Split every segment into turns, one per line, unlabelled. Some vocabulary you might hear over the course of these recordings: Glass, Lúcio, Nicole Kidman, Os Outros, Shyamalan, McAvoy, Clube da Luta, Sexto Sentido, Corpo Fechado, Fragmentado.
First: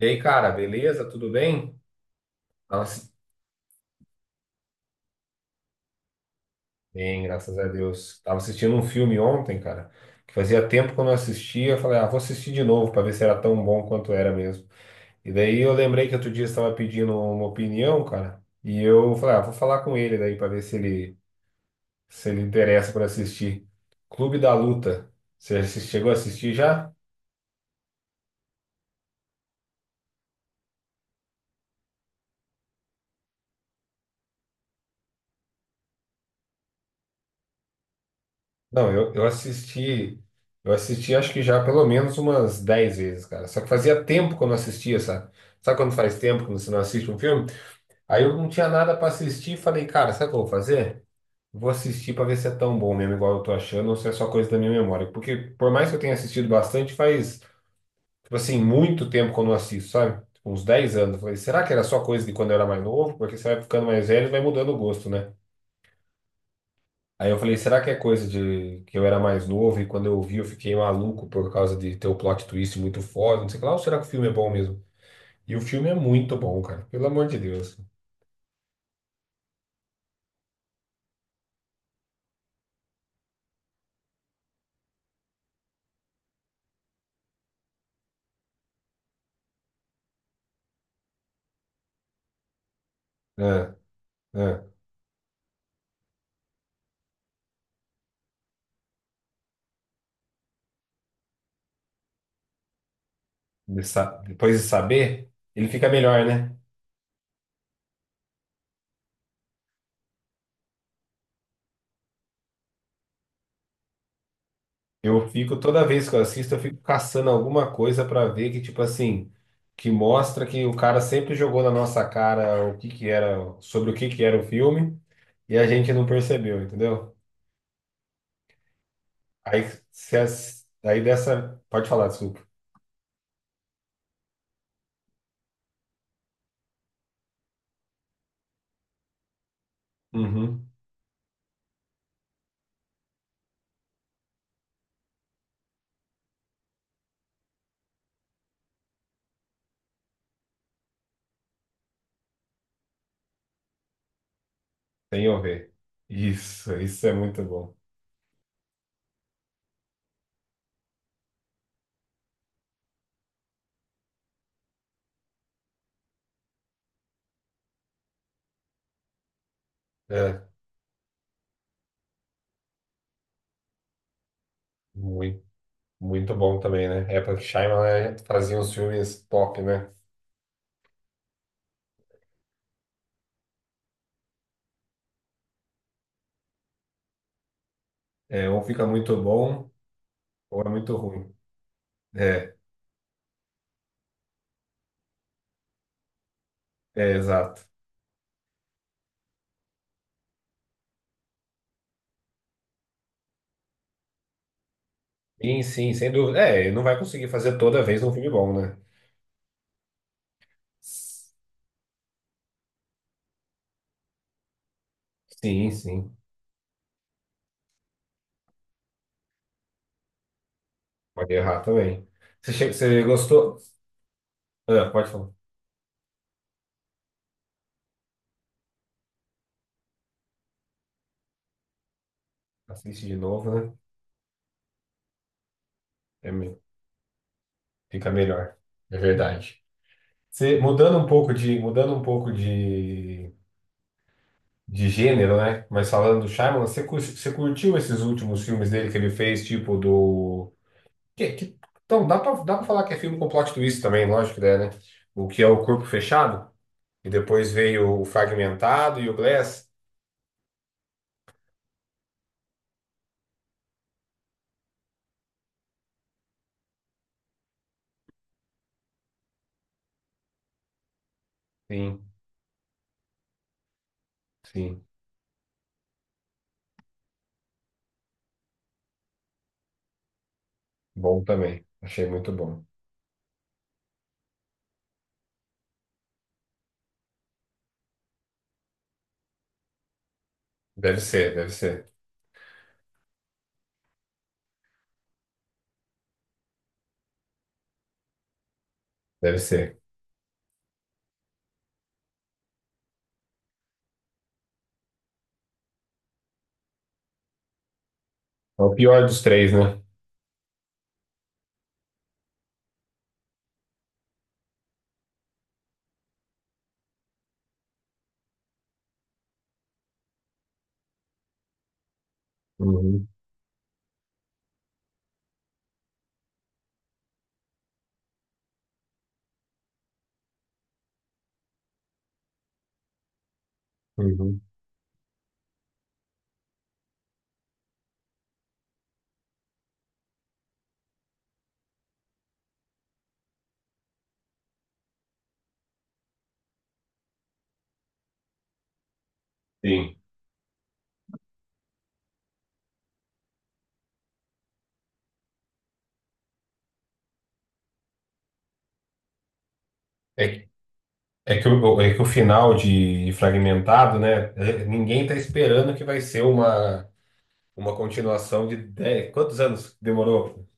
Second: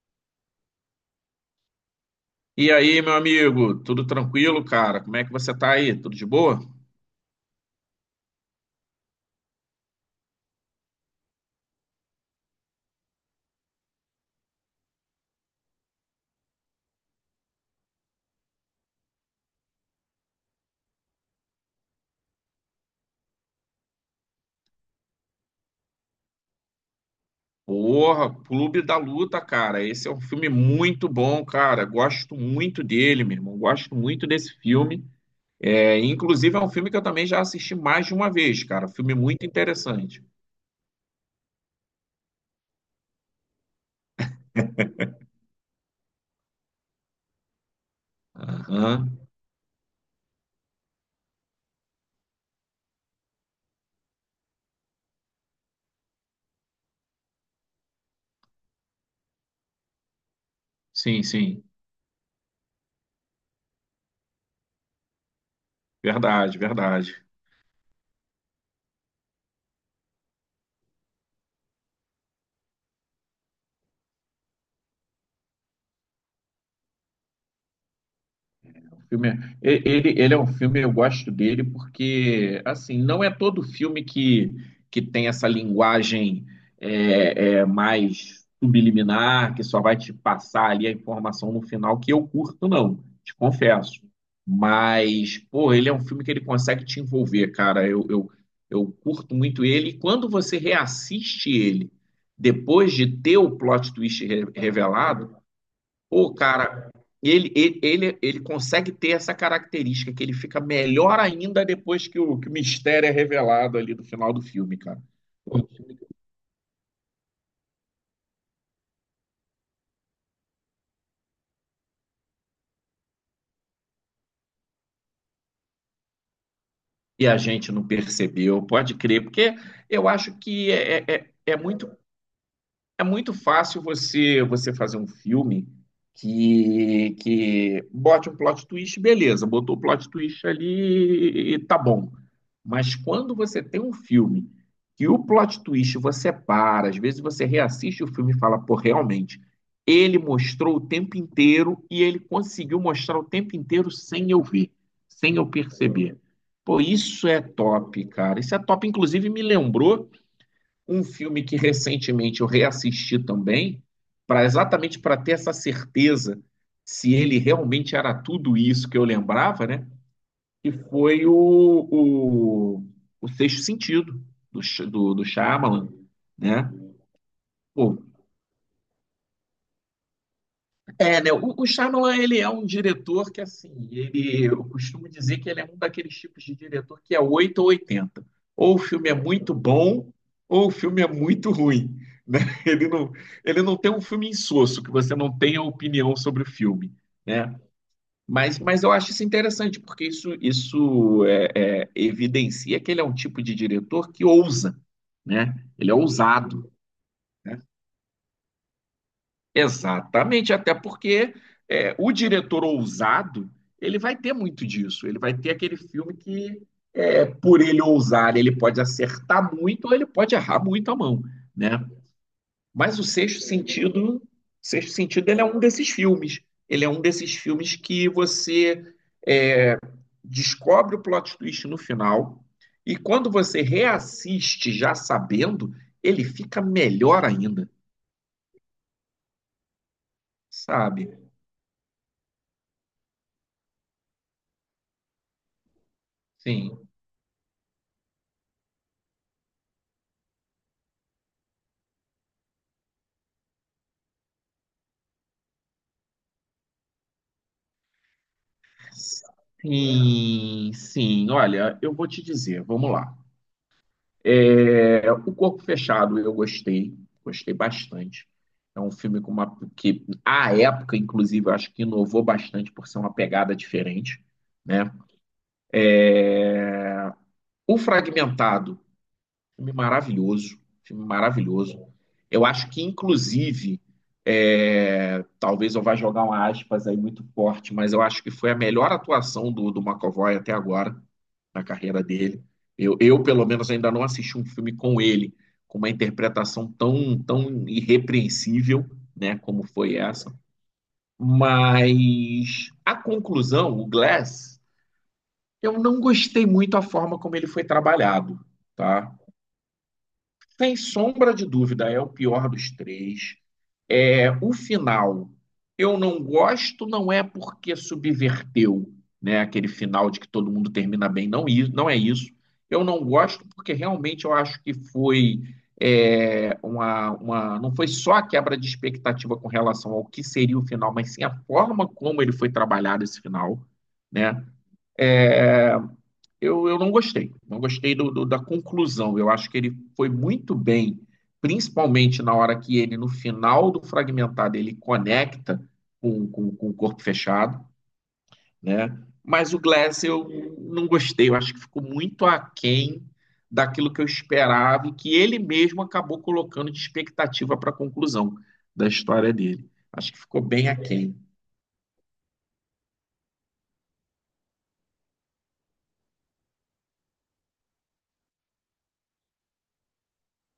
E aí, cara, beleza? Tudo bem?
E
Tava
aí,
assi-
meu amigo, tudo tranquilo, cara? Como é que você tá aí? Tudo de boa?
Bem, graças a Deus. Tava assistindo um filme ontem, cara, que fazia tempo que eu não assistia. Eu falei, ah, vou assistir de novo pra ver se era tão bom quanto era mesmo. E daí eu lembrei que outro dia você estava pedindo uma opinião, cara, e eu falei, ah, vou falar com ele daí pra ver se ele interessa por assistir. Clube da Luta. Chegou a assistir já?
Porra, Clube da Luta, cara. Esse é um filme muito bom, cara. Gosto muito dele, meu irmão. Gosto muito desse filme. É, inclusive, é um filme que eu também já assisti mais de uma vez, cara.
Não,
Filme
eu, eu
muito
assisti,
interessante.
eu assisti acho que já pelo menos umas 10 vezes, cara. Só que fazia tempo que eu não assistia, sabe? Sabe quando faz tempo que você não assiste um filme? Aí eu não tinha nada pra
Aham.
assistir e falei, cara, sabe o que eu vou fazer? Vou assistir pra ver se é tão bom mesmo, igual eu tô achando, ou se é só coisa da minha memória. Porque por mais que eu tenha assistido bastante, faz, tipo assim, muito tempo que eu não assisto, sabe? Tipo, uns 10 anos. Eu
Sim,
falei, será
sim.
que era só coisa de quando eu era mais novo? Porque você vai ficando mais velho e vai mudando o gosto, né?
Verdade, verdade.
Aí eu falei, será que é coisa de que eu era mais novo e quando eu vi eu fiquei maluco por causa de ter o plot twist muito forte, não sei o que lá, ou será que o filme é bom mesmo? E o filme é muito bom, cara, pelo amor de Deus.
filme, ele é um filme, eu gosto dele porque, assim, não é todo filme que tem essa linguagem mais subliminar, que só vai te passar ali a informação no final, que eu curto, não, te
É,
confesso.
é.
Mas, pô, ele é um filme que ele consegue te envolver, cara. Eu curto muito ele. E quando você reassiste ele, depois de ter o plot twist
Depois de saber,
revelado.
ele fica melhor,
Pô,
né?
cara, ele consegue ter essa característica, que ele fica melhor ainda depois que o mistério é revelado ali no final do filme, cara.
Eu fico, toda vez que eu assisto, eu fico caçando alguma coisa pra ver que, tipo assim, que mostra que o cara sempre jogou na nossa cara o que que era, sobre o que que era o filme e a gente não percebeu, entendeu?
E a gente não percebeu, pode crer, porque
Aí,
eu
se
acho
as-
que é,
aí
é, é é
dessa.
muito
Pode falar, desculpa.
É muito fácil você fazer um filme que bote um plot twist, beleza, botou o plot twist
Uhum.
ali e tá bom. Mas quando você tem um filme que o plot twist você para, às vezes você reassiste o filme e fala, pô, realmente, ele mostrou o tempo inteiro e ele conseguiu mostrar o tempo inteiro sem eu ver,
Sem
sem eu
ouvir.
perceber.
Isso,
Pô,
isso é
isso é
muito bom.
top, cara. Isso é top. Inclusive, me lembrou um filme que recentemente eu reassisti também, para exatamente para ter essa certeza se ele realmente era tudo isso que eu lembrava, né?
É,
Que foi o, o Sexto Sentido do
muito,
Shyamalan,
muito bom
né?
também, né? Época que
Pô,
Shyamalan né, fazia uns filmes top, né?
é, né? O Shyamalan, ele é um diretor que, assim, eu costumo dizer que ele é um daqueles tipos de diretor que é 8 ou 80.
É, ou
Ou o
fica
filme é
muito
muito
bom,
bom,
ou é
ou o
muito
filme é
ruim.
muito ruim, né?
É,
Ele não, ele não tem um filme insosso, que você não tenha opinião sobre o filme,
é,
né?
exato.
Mas eu acho isso interessante, porque isso evidencia que ele é um tipo de diretor que ousa, né?
Sim,
Ele
sim,
é
sem dúvida. É,
ousado.
ele não vai conseguir fazer
Né?
toda vez um filme bom, né?
Exatamente, até porque o diretor ousado, ele vai ter muito disso. Ele vai ter
Sim,
aquele filme
sim.
que, por ele ousar, ele pode acertar muito ou ele pode errar muito a mão,
Pode errar
né?
também. Você, che-
Mas
você
o Sexto
gostou?
Sentido,
Ah,
Sexto
pode
Sentido,
falar.
ele é um desses filmes. Ele é um desses filmes que você é, descobre o plot twist no final e
Assiste de
quando
novo,
você
né?
reassiste já sabendo, ele
É,
fica melhor ainda,
fica melhor. É verdade. Você,
sabe?
mudando um pouco de gênero, né? Mas falando do Shyamalan, você,
Sim.
cur- você curtiu esses últimos filmes dele que ele fez, tipo do. Que, que... Então, dá pra falar que é filme com plot twist também, lógico que é, né? O que é o Corpo Fechado, e depois veio o Fragmentado e o Glass.
Sim, sim. Olha, eu vou te dizer, vamos lá. É, o Corpo Fechado eu gostei, gostei bastante. É um filme com que, à época, inclusive, eu acho que
Sim,
inovou bastante por ser uma pegada diferente,
sim.
né? O Fragmentado. Filme maravilhoso, filme
Bom também.
maravilhoso.
Achei muito
Eu
bom.
acho que, inclusive, talvez eu vá jogar uma aspas aí muito forte, mas eu acho que foi a melhor atuação do McAvoy até agora,
Deve ser, deve
na
ser,
carreira dele. Eu, pelo menos, ainda não assisti um filme com ele, com uma interpretação tão, tão irrepreensível, né,
deve
como
ser.
foi essa. Mas a conclusão, o Glass, eu não gostei muito a forma como ele foi trabalhado,
É o pior
tá?
dos três, né?
Sem sombra de dúvida, é o pior dos três. É, o final, eu não gosto, não é porque subverteu, né, aquele final de que todo mundo termina bem, não, não é isso. Eu não
Uhum,
gosto porque realmente eu acho que foi é, uma, não foi só a quebra de expectativa com relação ao que seria o final, mas sim a forma como ele foi trabalhado esse final,
uhum.
né? É, eu não gostei. Não gostei da conclusão. Eu acho que ele foi muito bem, principalmente na hora que ele, no final do fragmentado, ele conecta com o corpo fechado, né? Mas o
Sim.
Glass eu não gostei. Eu acho que ficou muito aquém daquilo que eu esperava e que ele mesmo acabou colocando de expectativa para a conclusão da história dele. Acho que
É,
ficou bem aquém.
é que o final de Fragmentado, né? Ninguém tá esperando que vai ser uma continuação de 10, quantos anos demorou?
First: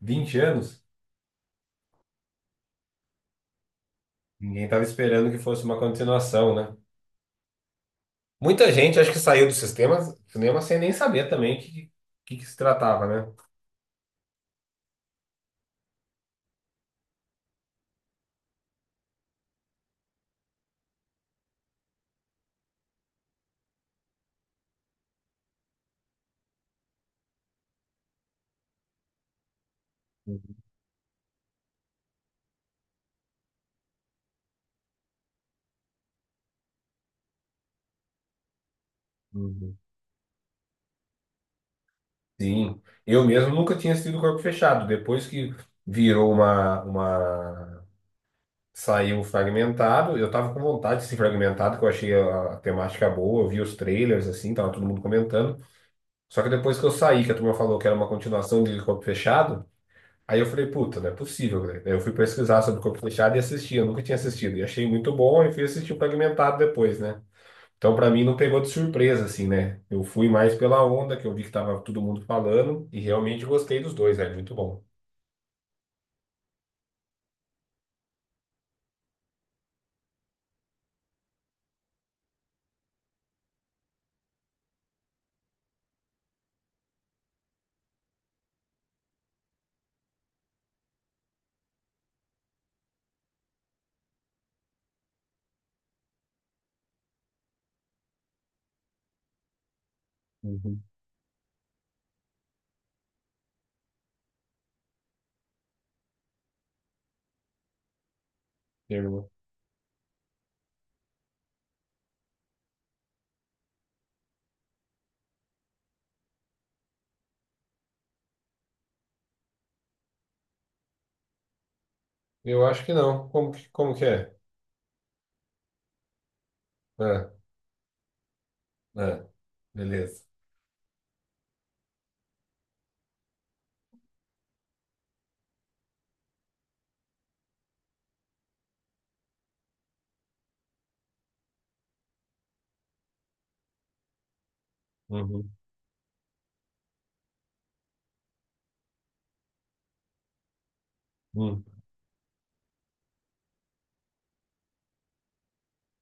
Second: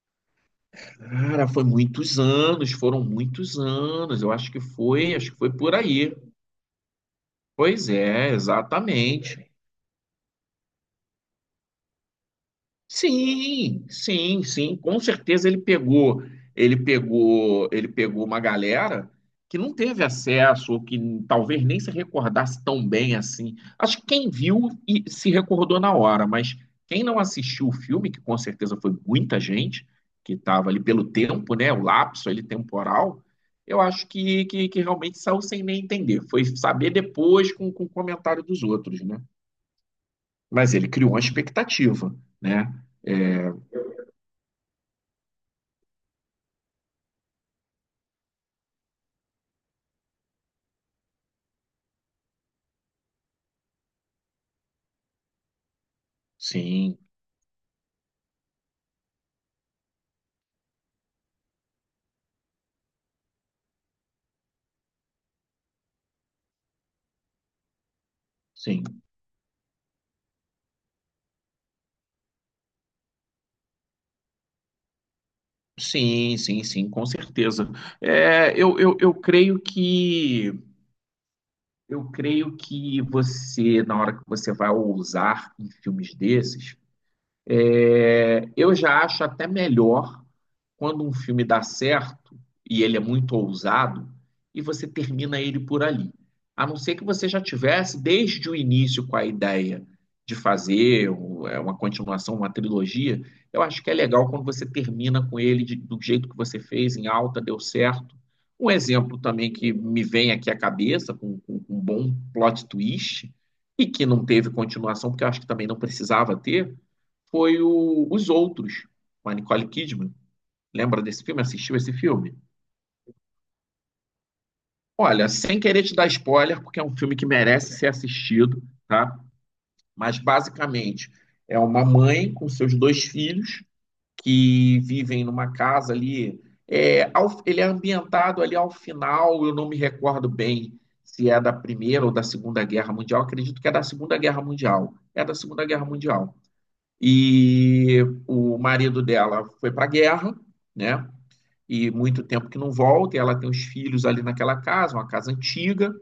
20 anos?
Cara, foi muitos anos, foram muitos anos. Eu
Ninguém estava esperando
acho
que
que foi
fosse
por
uma
aí.
continuação, né?
Pois é,
Muita gente acho que saiu
exatamente.
do cinema sem nem saber também que que se tratava, né?
Sim, sim, sim, com certeza ele pegou, ele pegou uma galera que não teve acesso ou que talvez nem se recordasse tão bem assim. Acho que quem viu e se recordou na hora, mas quem não assistiu o filme, que com certeza foi muita gente que estava ali pelo tempo, né, o lapso ali temporal, eu acho que realmente saiu sem nem entender. Foi saber depois com o comentário dos outros, né?
Uhum.
Mas ele criou uma expectativa, né?
Sim, eu
É,
mesmo nunca tinha assistido Corpo Fechado. Depois que virou uma. Saiu fragmentado, eu tava com vontade de ser fragmentado, que eu achei a temática boa, eu vi os trailers assim, tava todo mundo comentando. Só que depois que eu
sim,
saí, que a turma falou que era uma continuação de Corpo Fechado. Aí eu falei, puta, não é possível, né? Daí eu fui pesquisar sobre Corpo Fechado e assisti, eu nunca tinha assistido. E achei muito bom e fui assistir o Fragmentado depois, né? Então, pra mim, não pegou de
sim,
surpresa, assim, né? Eu fui mais pela onda, que eu vi que tava todo mundo falando, e realmente gostei dos dois, é muito bom.
sim, sim, sim, com certeza. É, eu creio que você, na hora que você vai ousar em filmes desses, eu já acho até melhor quando um filme dá certo e ele é muito ousado e você termina ele por ali. A não ser que você já tivesse desde o início com a ideia de
Uhum.
fazer uma continuação, uma trilogia, eu acho que é legal quando você termina com ele do jeito que você fez, em alta, deu certo. Um exemplo
Terminou.
também que me vem aqui à cabeça, com, com um bom plot twist, e que não teve continuação, porque eu acho que também não precisava ter, foi Os Outros, com a Nicole Kidman. Lembra desse filme? Assistiu esse filme?
Eu acho que não. Como que é?
Olha, sem querer te dar spoiler, porque é um filme que
Ah,
merece ser assistido, tá?
ah,
Mas
beleza.
basicamente é uma mãe com seus dois filhos que vivem numa casa ali. É, ele é ambientado ali ao final, eu não me recordo bem se é da Primeira ou da Segunda Guerra Mundial, acredito que é da Segunda Guerra Mundial. É da
Uhum,
Segunda Guerra Mundial. E o marido dela foi para a guerra, né?
uhum,
E muito tempo que não volta, e ela tem os filhos ali naquela casa, uma casa antiga,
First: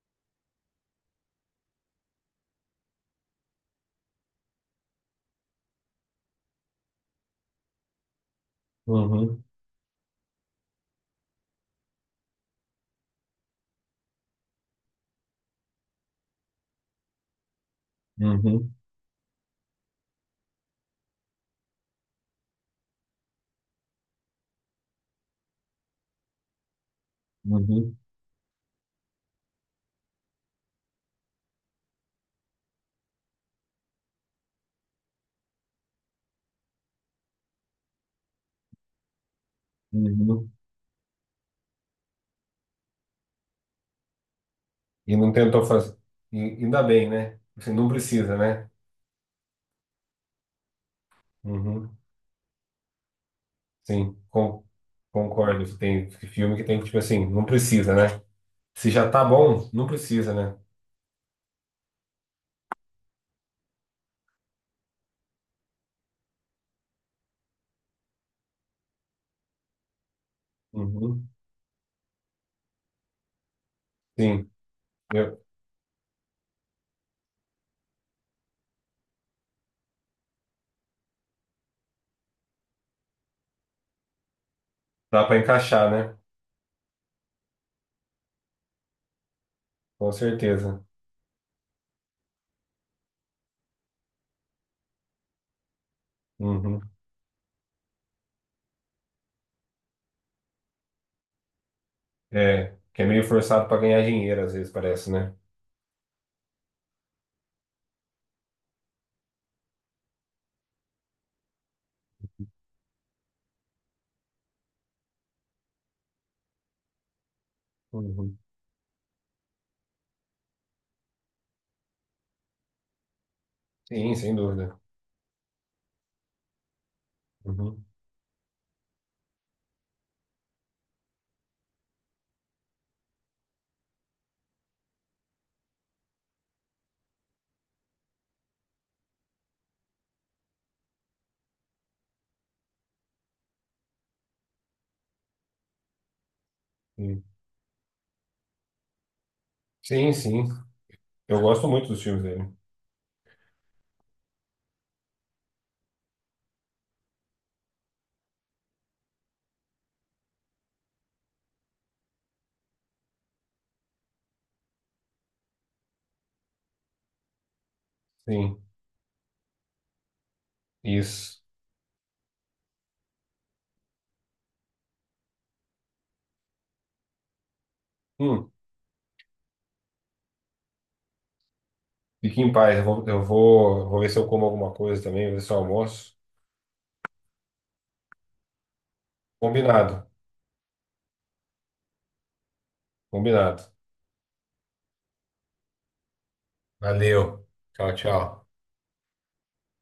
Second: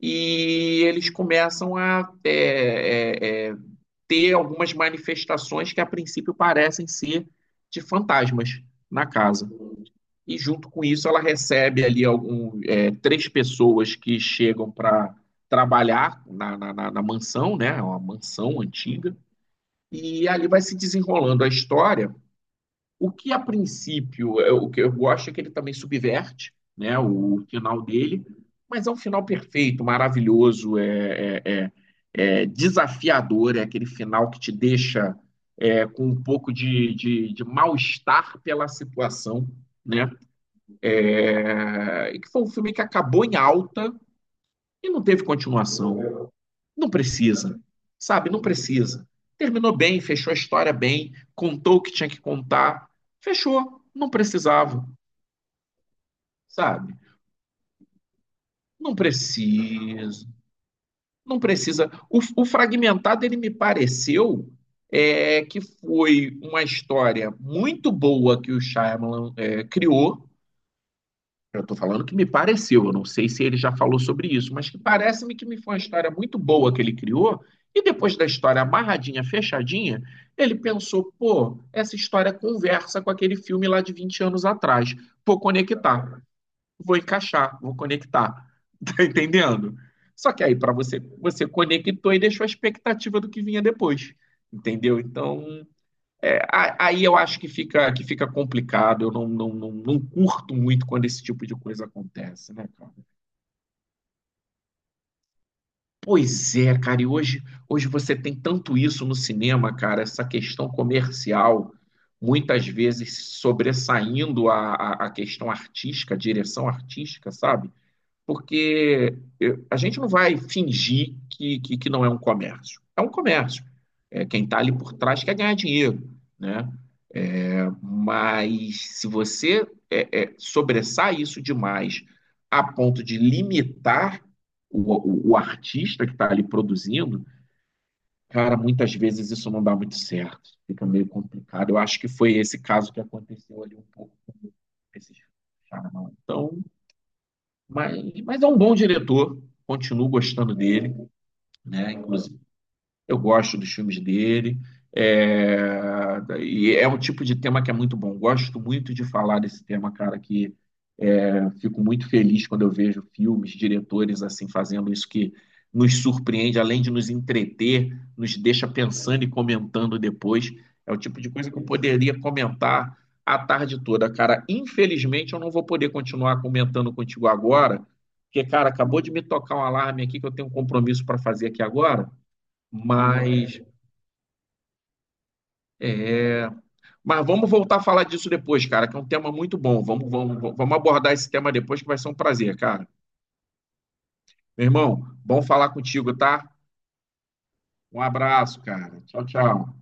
e eles começam a ter algumas manifestações que a princípio parecem ser de fantasmas na
uhum,
casa. E junto com isso, ela recebe ali três pessoas que chegam para trabalhar na mansão, né? É uma mansão
uhum,
antiga. E ali vai se desenrolando a história o que a princípio, o que eu gosto é que ele também subverte, né, o final
uhum,
dele, mas é um final perfeito, maravilhoso, é desafiador, é aquele final que te deixa com um pouco de mal-estar pela situação, né?
uhum.
É, e que foi um filme que acabou em alta e não
E
teve
não tentou fazer.
continuação.
E- Ainda
Não
bem, né?
precisa,
Você não
sabe?
precisa,
Não
né?
precisa. Terminou bem, fechou a história bem, contou o que
Uhum.
tinha que contar, fechou. Não
Sim, con-
precisava,
concordo. Tem filme que tem que,
sabe?
tipo assim, não precisa, né? Se
Não
já tá bom, não
precisa.
precisa, né?
Não precisa. O fragmentado, ele me pareceu que foi uma história muito boa que o Shyamalan criou.
Uhum.
Eu estou falando que me pareceu, eu não sei se ele já falou sobre
Sim,
isso, mas que parece-me
eu,
que me foi uma história muito boa que ele criou. E depois da história amarradinha, fechadinha, ele pensou: pô, essa história conversa com aquele filme lá de 20 anos atrás.
dá pra
Vou
encaixar, né?
conectar, vou encaixar, vou conectar. Tá entendendo?
Com
Só que aí,
certeza.
para você, você conectou e deixou a expectativa do que vinha depois. Entendeu? Então, é,
Uhum.
aí eu acho que que fica complicado, eu não curto muito quando esse tipo de coisa acontece, né,
É,
cara?
que é meio forçado pra ganhar dinheiro, às vezes, parece, né?
Pois é, cara, e hoje, hoje você tem tanto isso no cinema, cara, essa questão comercial, muitas vezes sobressaindo a questão artística, a direção artística, sabe?
Uhum.
Porque a gente não vai fingir que, que não é um comércio. É um comércio.
Sim,
É,
sem
quem está ali
dúvida.
por trás quer ganhar dinheiro, né?
Uhum.
Mas se você sobressai isso demais a ponto de limitar o artista que está ali produzindo, cara, muitas vezes isso não dá muito certo. Fica meio complicado. Eu acho que foi esse caso que aconteceu ali um pouco com esse charlatão. Então,
Sim.
mas, mas é um bom diretor. Continuo
Sim, sim.
gostando dele,
Eu gosto muito
né?
dos filmes
Inclusive
dele.
eu gosto dos filmes dele. É, e é um tipo de tema que é muito bom. Gosto muito de falar desse tema, cara, que fico muito feliz quando eu vejo filmes, diretores assim fazendo isso que nos surpreende, além de nos entreter, nos
Sim,
deixa pensando e comentando depois. É o tipo de
isso.
coisa que eu poderia comentar a tarde toda, cara. Infelizmente, eu não vou poder continuar comentando contigo agora, porque,
Hum,
cara, acabou de me tocar um alarme aqui que eu tenho um compromisso para fazer aqui agora.
fique em paz. Eu vou, eu
Mas,
vou, vou ver se eu como alguma coisa também, vou ver se eu almoço.
é, mas vamos voltar a falar disso depois, cara, que é um tema muito bom.
Combinado,
Vamos abordar esse tema depois, que vai ser um prazer, cara.
combinado.
Meu irmão, bom falar contigo, tá?
Valeu. Tchau,
Um
tchau.
abraço, cara. Tchau, tchau.